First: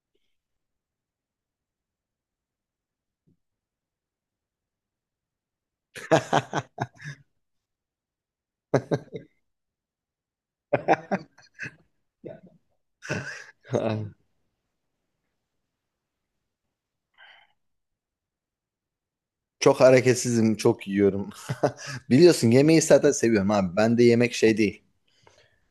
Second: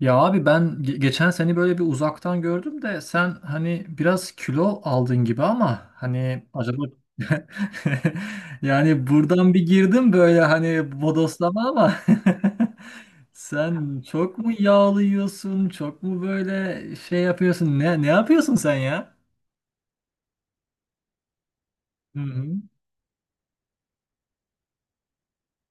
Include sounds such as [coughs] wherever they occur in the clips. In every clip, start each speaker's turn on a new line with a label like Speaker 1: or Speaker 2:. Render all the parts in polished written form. Speaker 1: Ya abi ben geçen seni böyle bir uzaktan gördüm de sen hani biraz kilo aldın gibi ama hani acaba, [laughs] yani buradan bir girdim böyle hani bodoslama ama.
Speaker 2: [laughs]
Speaker 1: [laughs] Sen
Speaker 2: Ay,
Speaker 1: çok mu yağlı yiyorsun, çok mu böyle şey yapıyorsun, ne ne yapıyorsun sen ya?
Speaker 2: çok hareketsizim, çok yiyorum. [laughs]
Speaker 1: Hı
Speaker 2: Biliyorsun
Speaker 1: hı.
Speaker 2: yemeği zaten seviyorum abi. Ben de yemek şey değil.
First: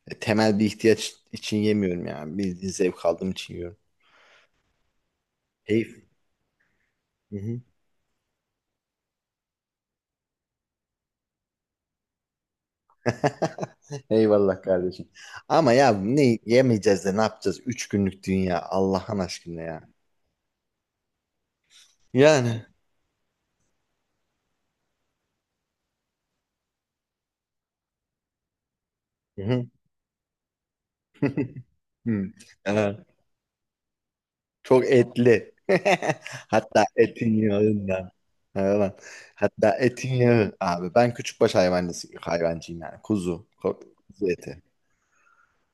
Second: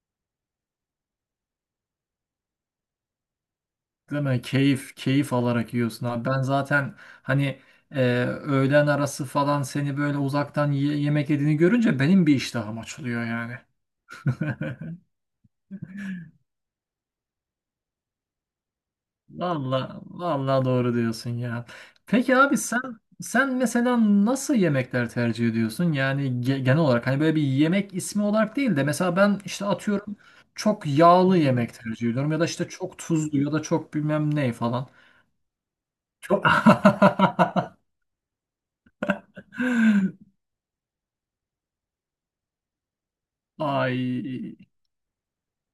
Speaker 2: E, temel bir ihtiyaç için yemiyorum yani. Bildiğin zevk aldığım için yiyorum.
Speaker 1: Değil mi? Keyif keyif alarak
Speaker 2: Keyif.
Speaker 1: yiyorsun abi, ben zaten
Speaker 2: Hı
Speaker 1: hani
Speaker 2: hı.
Speaker 1: öğlen arası falan seni böyle uzaktan yemek yediğini görünce benim bir iştahım açılıyor yani.
Speaker 2: [laughs] Eyvallah
Speaker 1: [laughs]
Speaker 2: kardeşim. Ama ya ne yemeyeceğiz de ne yapacağız? 3 günlük dünya Allah'ın aşkına ya.
Speaker 1: Valla valla doğru diyorsun ya. Peki abi
Speaker 2: Yani.
Speaker 1: sen sen mesela nasıl yemekler tercih ediyorsun? Yani genel olarak hani böyle bir yemek ismi olarak değil de mesela ben
Speaker 2: Hı
Speaker 1: işte
Speaker 2: hı.
Speaker 1: atıyorum çok yağlı
Speaker 2: [laughs]
Speaker 1: yemek tercih
Speaker 2: Hı.
Speaker 1: ediyorum ya da işte çok
Speaker 2: Evet.
Speaker 1: tuzlu ya da çok bilmem ne
Speaker 2: Çok
Speaker 1: falan.
Speaker 2: etli. [laughs]
Speaker 1: Çok
Speaker 2: Hatta
Speaker 1: [laughs]
Speaker 2: etin yağından. Hayvan. Hatta etin yağı. Abi ben küçükbaş hayvancısı, hayvancıyım yani. Kuzu. Kuzu
Speaker 1: ay
Speaker 2: eti.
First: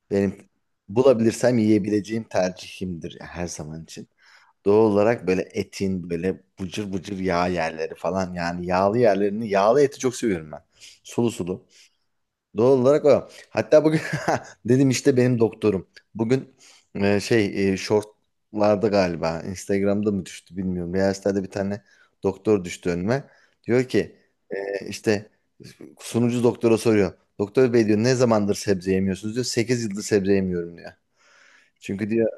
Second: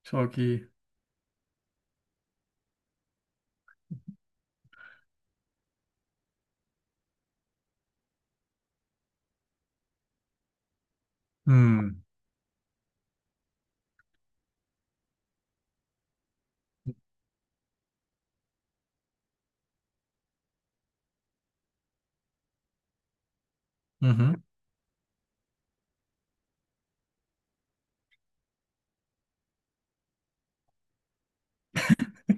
Speaker 1: çok
Speaker 2: Benim
Speaker 1: iyi.
Speaker 2: bulabilirsem yiyebileceğim tercihimdir ya her zaman için. Doğal olarak böyle etin böyle bıcır bıcır yağ yerleri falan yani yağlı yerlerini yağlı eti çok seviyorum ben. Sulu sulu.
Speaker 1: Hmm.
Speaker 2: Doğal olarak o. Hatta bugün [laughs] dedim işte benim doktorum. Bugün shortlarda galiba Instagram'da mı düştü bilmiyorum. Reels'lerde bir tane doktor düştü önüme. Diyor
Speaker 1: Hı
Speaker 2: ki
Speaker 1: hı.
Speaker 2: işte sunucu doktora soruyor. Doktor bey diyor ne zamandır sebze yemiyorsunuz diyor. 8 yıldır sebze yemiyorum diyor. Çünkü diyor,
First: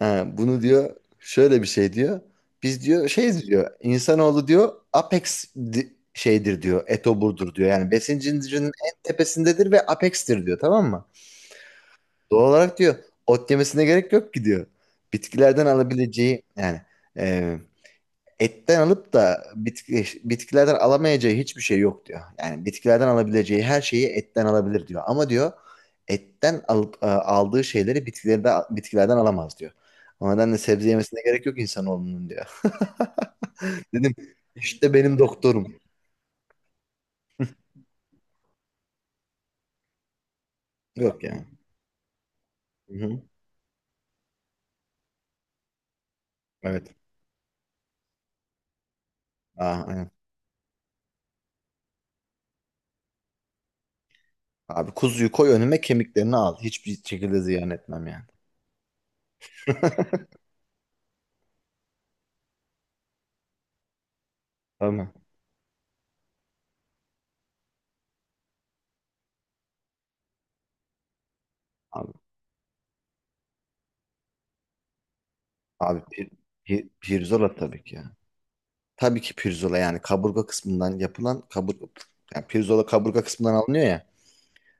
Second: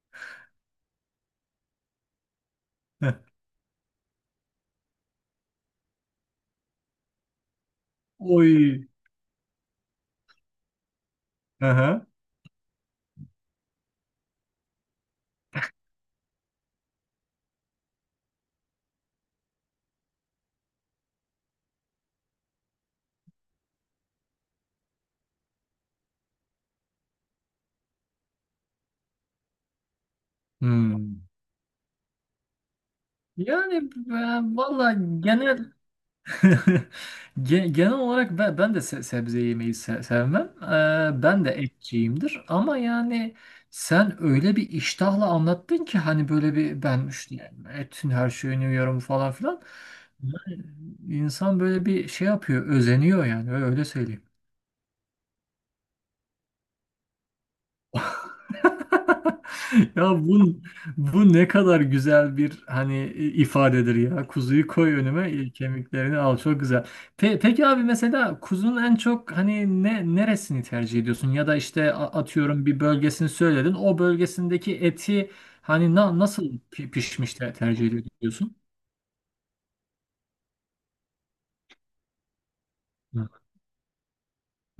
Speaker 2: ha, bunu diyor şöyle bir şey diyor. Biz
Speaker 1: [laughs]
Speaker 2: diyor
Speaker 1: Heh.
Speaker 2: şeyiz diyor. İnsanoğlu diyor apex şeydir diyor. Etoburdur diyor. Yani besin zincirinin
Speaker 1: Oy.
Speaker 2: en tepesindedir ve apex'tir diyor, tamam mı?
Speaker 1: Hı hı.
Speaker 2: Doğal olarak diyor ot yemesine gerek yok ki diyor. Bitkilerden alabileceği yani e, etten alıp da bitkilerden alamayacağı hiçbir şey yok diyor. Yani bitkilerden alabileceği her şeyi etten alabilir diyor. Ama diyor etten alıp aldığı şeyleri bitkilerde, bitkilerden alamaz diyor. O nedenle sebze yemesine
Speaker 1: Hmm.
Speaker 2: gerek yok insanoğlunun diyor.
Speaker 1: Yani
Speaker 2: [laughs] Dedim
Speaker 1: ben valla
Speaker 2: işte benim
Speaker 1: genel
Speaker 2: doktorum.
Speaker 1: [laughs] Genel olarak ben de sebze yemeyi sevmem.
Speaker 2: Yok yani.
Speaker 1: Ben de etçiyimdir. Ama
Speaker 2: Hı-hı.
Speaker 1: yani sen öyle bir iştahla anlattın ki hani böyle bir
Speaker 2: Evet.
Speaker 1: ben işte yani etin her şeyini yiyorum falan filan.
Speaker 2: Aa, aynen.
Speaker 1: Yani İnsan böyle bir şey yapıyor, özeniyor yani öyle söyleyeyim.
Speaker 2: Abi kuzuyu koy önüme, kemiklerini al. Hiçbir şekilde ziyan etmem yani.
Speaker 1: [laughs] Ya
Speaker 2: [laughs]
Speaker 1: bu ne kadar güzel bir hani ifadedir ya. Kuzuyu koy
Speaker 2: Tamam.
Speaker 1: önüme, e, kemiklerini al. Çok güzel. Peki abi mesela kuzunun en çok hani ne neresini tercih ediyorsun? Ya da işte
Speaker 2: Abi,
Speaker 1: atıyorum bir bölgesini söyledin. O bölgesindeki eti hani
Speaker 2: abi
Speaker 1: nasıl pişmiş de
Speaker 2: pirzola tabii
Speaker 1: tercih
Speaker 2: ki ya.
Speaker 1: ediyorsun?
Speaker 2: Tabii ki pirzola yani kaburga kısmından yapılan kaburga yani pirzola kaburga
Speaker 1: Hı
Speaker 2: kısmından alınıyor ya.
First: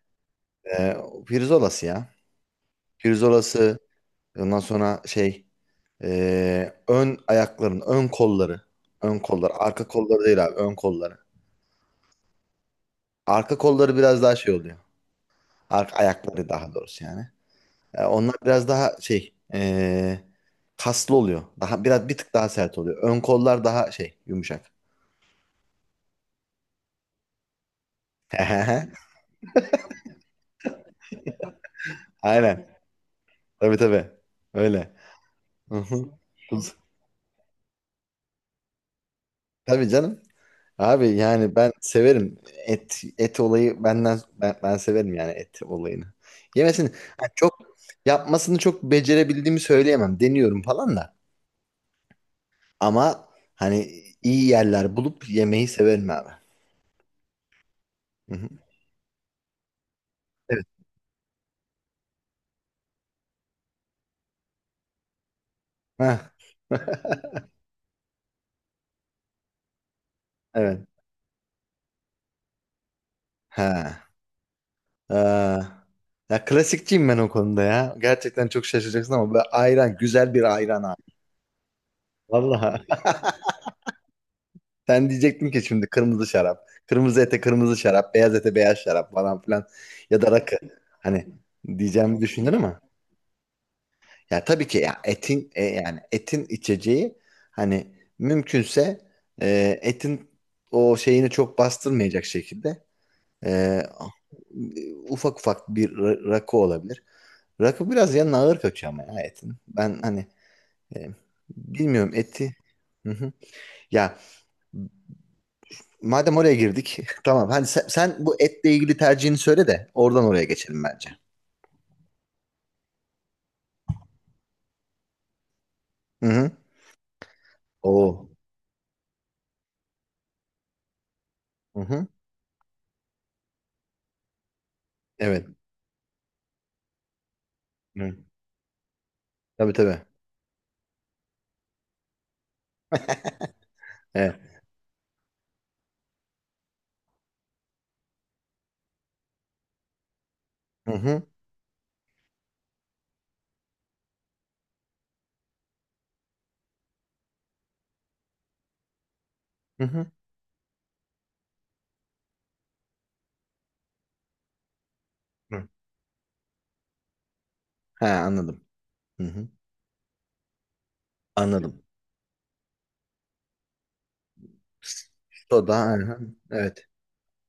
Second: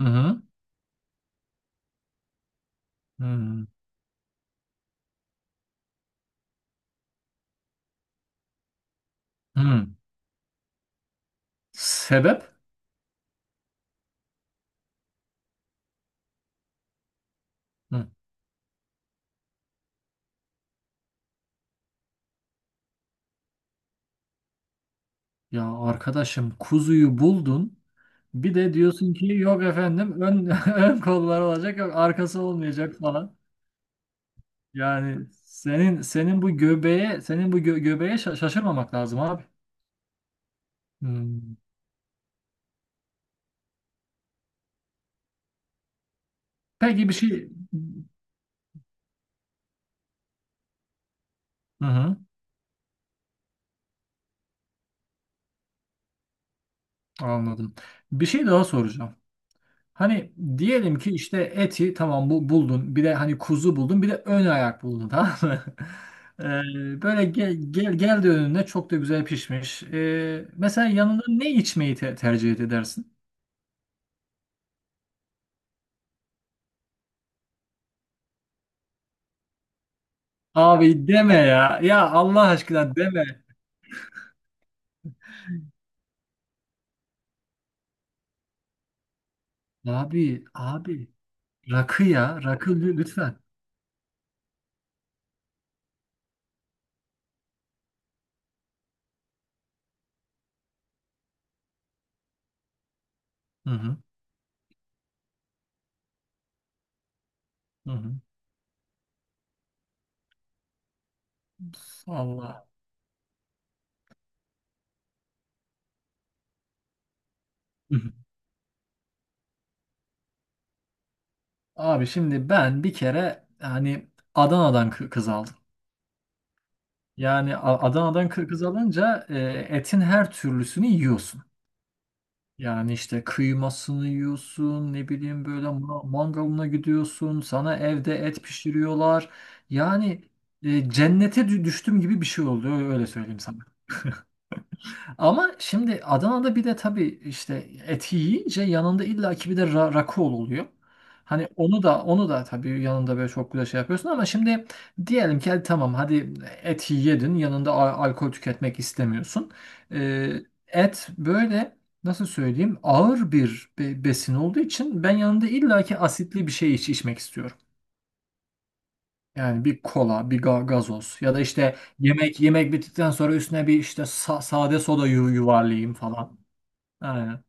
Speaker 1: hı.
Speaker 2: O pirzolası ya.
Speaker 1: Hı
Speaker 2: Pirzolası ondan sonra ön ayakların ön kolları. Ön kolları.
Speaker 1: hı.
Speaker 2: Arka kolları değil abi, ön kolları.
Speaker 1: Sebep?
Speaker 2: Arka kolları biraz daha şey oluyor. Arka ayakları daha doğrusu yani. Ee,
Speaker 1: Hı.
Speaker 2: onlar biraz daha kaslı oluyor. Daha biraz bir tık daha sert oluyor. Ön kollar daha şey yumuşak.
Speaker 1: Ya arkadaşım kuzuyu buldun. Bir de
Speaker 2: [laughs]
Speaker 1: diyorsun ki yok efendim ön, [laughs] ön kollar olacak, yok arkası
Speaker 2: Aynen.
Speaker 1: olmayacak falan.
Speaker 2: Tabii tabii. Öyle.
Speaker 1: Yani
Speaker 2: Hı hı.
Speaker 1: senin senin bu
Speaker 2: Kuz-
Speaker 1: göbeğe senin bu göbeğe şaşırmamak lazım abi.
Speaker 2: Tabii canım. Abi yani
Speaker 1: Hmm.
Speaker 2: ben severim, et et olayı benden, ben severim yani et olayını. Yemesini
Speaker 1: Peki bir
Speaker 2: hani
Speaker 1: şey,
Speaker 2: çok, yapmasını çok becerebildiğimi söyleyemem. Deniyorum falan da.
Speaker 1: hı hı,
Speaker 2: Ama hani iyi yerler bulup yemeyi severim abi.
Speaker 1: anladım. Bir
Speaker 2: Hı
Speaker 1: şey
Speaker 2: hı.
Speaker 1: daha soracağım. Hani
Speaker 2: Evet.
Speaker 1: diyelim ki işte eti tamam bu buldun. Bir de hani kuzu buldun. Bir de ön ayak buldun tamam mı? [laughs]
Speaker 2: Ha. [laughs]
Speaker 1: Böyle gel geldi önüne, çok da güzel pişmiş. Mesela
Speaker 2: Evet.
Speaker 1: yanında ne içmeyi tercih edersin?
Speaker 2: Ha. Aa. Ya klasikçiyim ben o konuda ya. Gerçekten çok şaşıracaksın ama böyle ayran, güzel bir ayran abi.
Speaker 1: Abi deme ya. Ya Allah
Speaker 2: Vallahi.
Speaker 1: aşkına deme.
Speaker 2: Sen diyecektin ki şimdi kırmızı şarap, kırmızı ete kırmızı şarap, beyaz ete beyaz şarap falan filan ya da
Speaker 1: Abi,
Speaker 2: rakı.
Speaker 1: abi.
Speaker 2: Hani
Speaker 1: Rakı
Speaker 2: diyeceğimi
Speaker 1: ya.
Speaker 2: düşündün
Speaker 1: Rakı
Speaker 2: ama
Speaker 1: lütfen.
Speaker 2: ya tabii ki ya etin yani etin içeceği hani mümkünse etin o şeyini çok bastırmayacak şekilde
Speaker 1: Hı
Speaker 2: e,
Speaker 1: hı.
Speaker 2: ufak ufak bir rakı olabilir.
Speaker 1: Hı
Speaker 2: Rakı biraz
Speaker 1: hı.
Speaker 2: yanına ağır kaçıyor ama ya etin. Ben hani e, bilmiyorum eti.
Speaker 1: Allah.
Speaker 2: Hı hı. Ya madem oraya girdik, [laughs] tamam. Hani sen,
Speaker 1: Hı hı.
Speaker 2: sen bu etle ilgili tercihini söyle de oradan oraya geçelim bence.
Speaker 1: Abi şimdi ben bir kere hani Adana'dan kız aldım.
Speaker 2: Hı hı.
Speaker 1: Yani
Speaker 2: Oo.
Speaker 1: Adana'dan kız alınca etin her türlüsünü yiyorsun.
Speaker 2: Hı hı.
Speaker 1: Yani işte kıymasını yiyorsun, ne bileyim
Speaker 2: Evet.
Speaker 1: böyle mangalına gidiyorsun, sana evde
Speaker 2: Hı.
Speaker 1: et pişiriyorlar.
Speaker 2: Tabii tabii.
Speaker 1: Yani cennete düştüm gibi bir şey oldu, öyle öyle söyleyeyim sana.
Speaker 2: [laughs] Evet.
Speaker 1: Ama şimdi Adana'da bir de tabii işte eti yiyince yanında illaki bir de rakı oluyor.
Speaker 2: Hı hı.
Speaker 1: Hani onu da onu da tabii yanında böyle çok güzel şey yapıyorsun ama şimdi diyelim ki hadi tamam, hadi eti yedin, yanında alkol tüketmek istemiyorsun.
Speaker 2: Hı hı.
Speaker 1: Ee, Et böyle nasıl söyleyeyim, ağır bir besin olduğu için ben yanında
Speaker 2: Hı.
Speaker 1: illaki asitli bir şey içmek istiyorum.
Speaker 2: He, anladım. Hı hı.
Speaker 1: Yani bir kola, bir gazoz ya da işte
Speaker 2: Anladım.
Speaker 1: yemek bittikten sonra üstüne bir işte sade soda
Speaker 2: Soda. Hı
Speaker 1: yuvarlayayım
Speaker 2: hı.
Speaker 1: falan.
Speaker 2: Evet.
Speaker 1: Aynen.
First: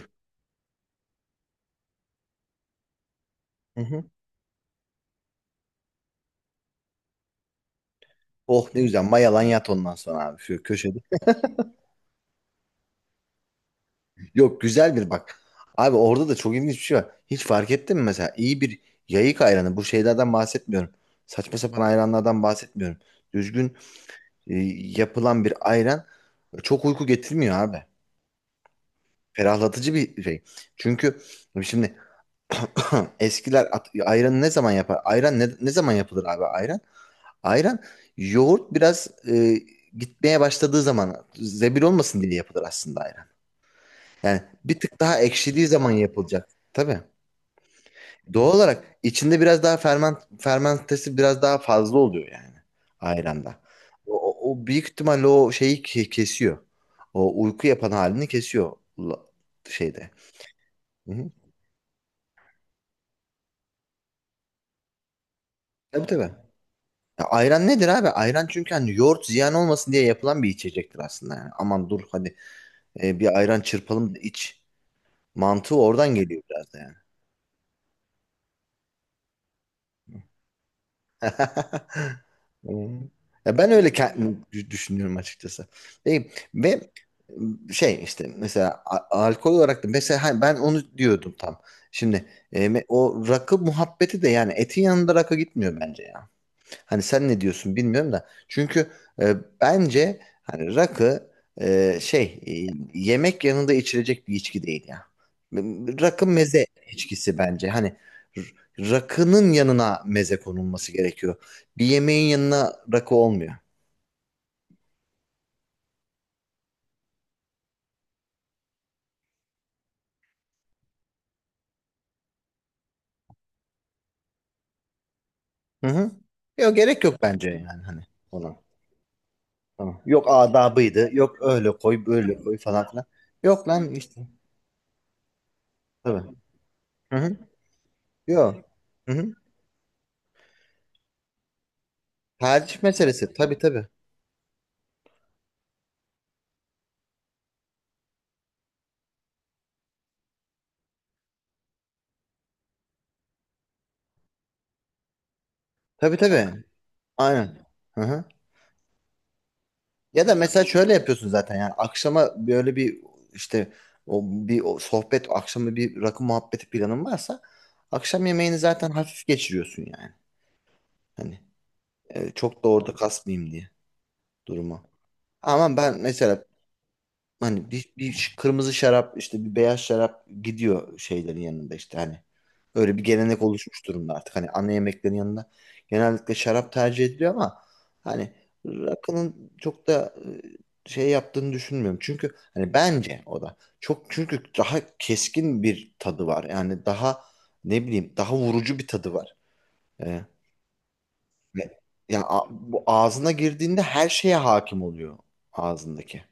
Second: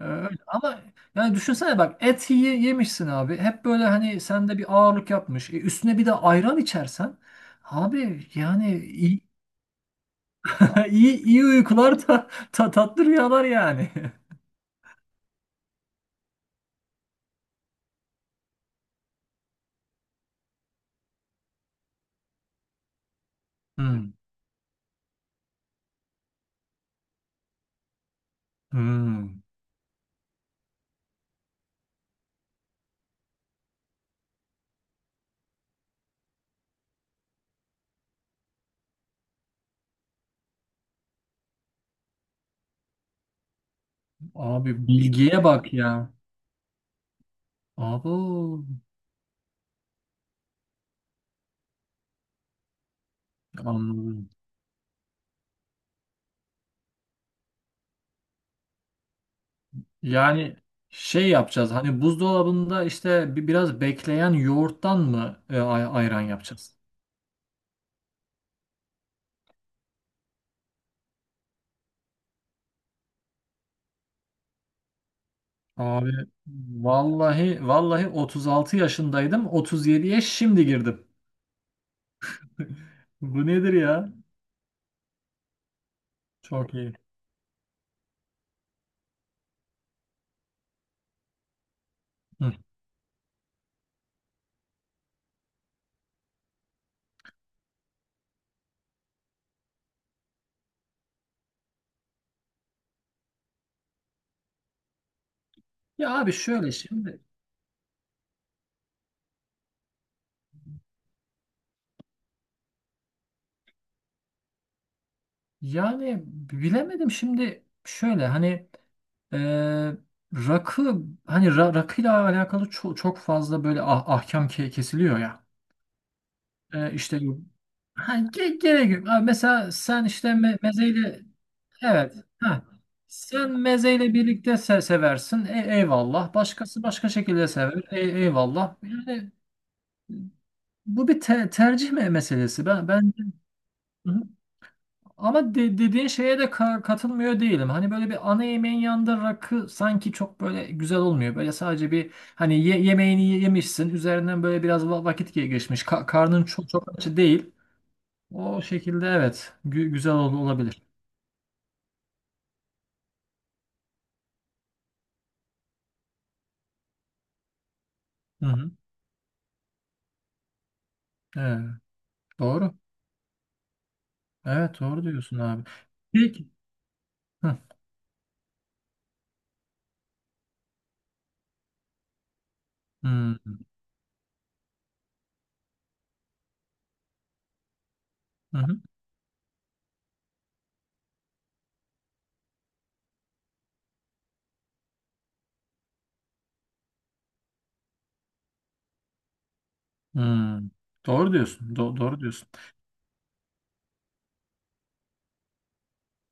Speaker 1: Öyle. Ama yani düşünsene bak, et yemişsin abi. Hep
Speaker 2: Hı
Speaker 1: böyle
Speaker 2: hı.
Speaker 1: hani sende bir ağırlık yapmış. E, üstüne bir de ayran içersen abi
Speaker 2: Oh,
Speaker 1: yani
Speaker 2: ne güzel.
Speaker 1: iyi,
Speaker 2: Mayalan yat ondan sonra abi şu
Speaker 1: [laughs]
Speaker 2: köşede.
Speaker 1: iyi uykular, tatlı rüyalar yani. [laughs]
Speaker 2: Yok, güzel bir bak. Abi orada da çok ilginç bir şey var. Hiç fark ettin mi mesela? İyi bir yayık ayranı. Bu şeylerden bahsetmiyorum. Saçma sapan ayranlardan bahsetmiyorum. Düzgün
Speaker 1: Hmm.
Speaker 2: e, yapılan bir ayran çok uyku getirmiyor abi.
Speaker 1: Hmm.
Speaker 2: Ferahlatıcı bir şey. Çünkü şimdi [coughs] [clears throat] eskiler ayranı ne zaman yapar? Ayran ne zaman yapılır abi ayran? Ayran yoğurt biraz gitmeye başladığı zaman zebil olmasın diye yapılır aslında ayran. Yani bir
Speaker 1: Abi
Speaker 2: tık daha
Speaker 1: bilgiye
Speaker 2: ekşidiği
Speaker 1: bak
Speaker 2: zaman
Speaker 1: ya.
Speaker 2: yapılacak. Tabii.
Speaker 1: Abi
Speaker 2: Doğal olarak içinde biraz daha fermentesi biraz daha fazla oluyor yani ayranda. O,
Speaker 1: anladım.
Speaker 2: o- o büyük ihtimalle o şeyi kesiyor. O uyku yapan halini kesiyor la- şeyde.
Speaker 1: Yani şey
Speaker 2: Hı-hı.
Speaker 1: yapacağız hani buzdolabında işte biraz bekleyen yoğurttan mı
Speaker 2: Tabii
Speaker 1: ayran
Speaker 2: tabii.
Speaker 1: yapacağız?
Speaker 2: Ya ayran nedir abi? Ayran çünkü hani yoğurt ziyan olmasın diye yapılan bir içecektir aslında yani. Aman dur hadi bir ayran çırpalım da iç. Mantığı
Speaker 1: Abi
Speaker 2: oradan geliyor biraz da yani.
Speaker 1: vallahi vallahi 36 yaşındaydım. 37'ye şimdi girdim.
Speaker 2: [laughs] Hmm.
Speaker 1: [laughs] Bu
Speaker 2: Ya ben
Speaker 1: nedir
Speaker 2: öyle
Speaker 1: ya?
Speaker 2: kendim düşünüyorum açıkçası. Ve,
Speaker 1: Çok
Speaker 2: ve
Speaker 1: iyi.
Speaker 2: şey işte mesela alkol olarak da mesela hani ben onu diyordum tam. Şimdi
Speaker 1: Hı.
Speaker 2: o rakı muhabbeti de yani etin yanında rakı gitmiyor bence. Hani sen ne diyorsun bilmiyorum da. Çünkü bence hani rakı e, şey e, yemek yanında içilecek bir içki değil ya.
Speaker 1: Ya
Speaker 2: Rakı
Speaker 1: abi
Speaker 2: meze
Speaker 1: şöyle şimdi
Speaker 2: içkisi bence. Hani rakının yanına meze konulması gerekiyor. Bir yemeğin yanına rakı olmuyor.
Speaker 1: yani bilemedim, şimdi şöyle hani e, rakı hani rakıyla alakalı çok fazla böyle ahkam kesiliyor ya.
Speaker 2: Hı hı. Yok,
Speaker 1: E,
Speaker 2: gerek yok
Speaker 1: işte
Speaker 2: bence yani hani
Speaker 1: ha,
Speaker 2: ona.
Speaker 1: gerek yok. Abi mesela
Speaker 2: Tamam.
Speaker 1: sen
Speaker 2: Yok
Speaker 1: işte
Speaker 2: adabıydı.
Speaker 1: mezeyle
Speaker 2: Yok öyle koy
Speaker 1: evet.
Speaker 2: böyle koy
Speaker 1: Ha.
Speaker 2: falan filan.
Speaker 1: Sen
Speaker 2: Yok lan
Speaker 1: mezeyle
Speaker 2: işte.
Speaker 1: birlikte seversin.
Speaker 2: Tabii.
Speaker 1: Eyvallah. Başkası başka
Speaker 2: Hı hı.
Speaker 1: şekilde sever.
Speaker 2: Yok.
Speaker 1: Eyvallah.
Speaker 2: Hı
Speaker 1: Yani
Speaker 2: hı.
Speaker 1: bu bir tercih meselesi.
Speaker 2: Tercih
Speaker 1: Ben
Speaker 2: meselesi. Tabii tabii.
Speaker 1: hı hı, ama dediğin şeye de katılmıyor değilim. Hani böyle bir ana yemeğin yanında rakı sanki çok böyle güzel olmuyor. Böyle sadece bir hani yemeğini yemişsin. Üzerinden böyle biraz vakit geçmiş.
Speaker 2: Tabii
Speaker 1: Karnın
Speaker 2: tabii.
Speaker 1: çok çok aç değil.
Speaker 2: Aynen. Hı hı.
Speaker 1: O şekilde evet. Güzel
Speaker 2: Ya da mesela
Speaker 1: olabilir.
Speaker 2: şöyle yapıyorsun zaten yani, akşama böyle bir işte o bir o sohbet, akşama bir rakı muhabbeti planın varsa akşam
Speaker 1: Hı
Speaker 2: yemeğini
Speaker 1: hı.
Speaker 2: zaten hafif geçiriyorsun yani. Hani
Speaker 1: Evet.
Speaker 2: çok da
Speaker 1: Doğru.
Speaker 2: orada kasmayayım diye
Speaker 1: Evet
Speaker 2: durumu.
Speaker 1: doğru diyorsun abi.
Speaker 2: Ama ben mesela
Speaker 1: Peki. Hı.
Speaker 2: hani bir kırmızı şarap işte bir beyaz şarap gidiyor şeylerin yanında işte hani. Öyle bir gelenek
Speaker 1: Hmm,
Speaker 2: oluşmuş durumda artık. Hani ana yemeklerin yanında genellikle şarap tercih ediliyor ama hani
Speaker 1: hı hı,
Speaker 2: rakının çok da şey yaptığını düşünmüyorum. Çünkü hani bence o da çok, çünkü daha keskin bir tadı var. Yani daha ne bileyim daha vurucu bir tadı var. Ee,
Speaker 1: hmm. Doğru diyorsun.
Speaker 2: ve-
Speaker 1: Doğru
Speaker 2: Yani
Speaker 1: diyorsun.
Speaker 2: bu ağzına girdiğinde her şeye hakim oluyor ağzındaki.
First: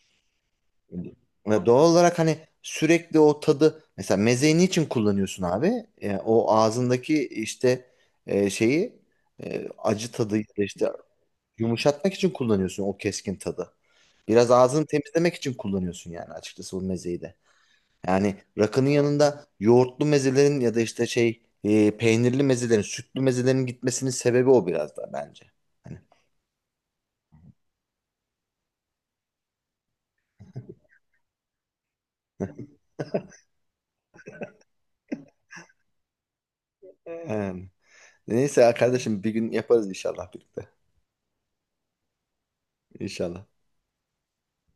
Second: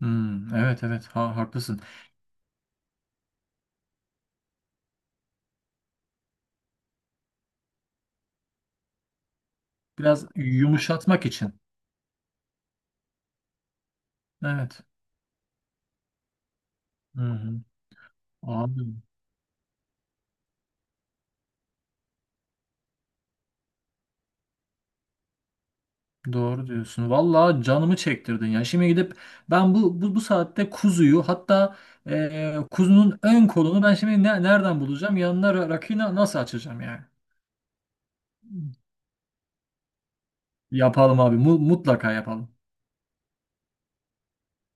Speaker 1: Hmm, evet evet ha,
Speaker 2: Ve
Speaker 1: haklısın.
Speaker 2: doğal olarak hani sürekli o tadı, mesela mezeyi niçin kullanıyorsun abi? O ağzındaki işte şeyi, acı
Speaker 1: Biraz
Speaker 2: tadı ya da işte
Speaker 1: yumuşatmak için.
Speaker 2: yumuşatmak için kullanıyorsun o keskin tadı. Biraz
Speaker 1: Evet.
Speaker 2: ağzını temizlemek için kullanıyorsun yani açıkçası bu mezeyi
Speaker 1: Hı
Speaker 2: de.
Speaker 1: hı.
Speaker 2: Yani
Speaker 1: Abi
Speaker 2: rakının yanında yoğurtlu mezelerin ya da işte peynirli mezelerin, sütlü mezelerin gitmesinin sebebi o biraz da bence. Hani.
Speaker 1: doğru diyorsun. Vallahi canımı çektirdin ya. Şimdi gidip ben bu saatte kuzuyu hatta
Speaker 2: [laughs]
Speaker 1: kuzunun ön kolunu ben şimdi nereden bulacağım? Yanına rakıyı nasıl açacağım yani?
Speaker 2: Em, Neyse kardeşim bir gün yaparız inşallah birlikte.
Speaker 1: Yapalım abi, mutlaka yapalım.
Speaker 2: İnşallah.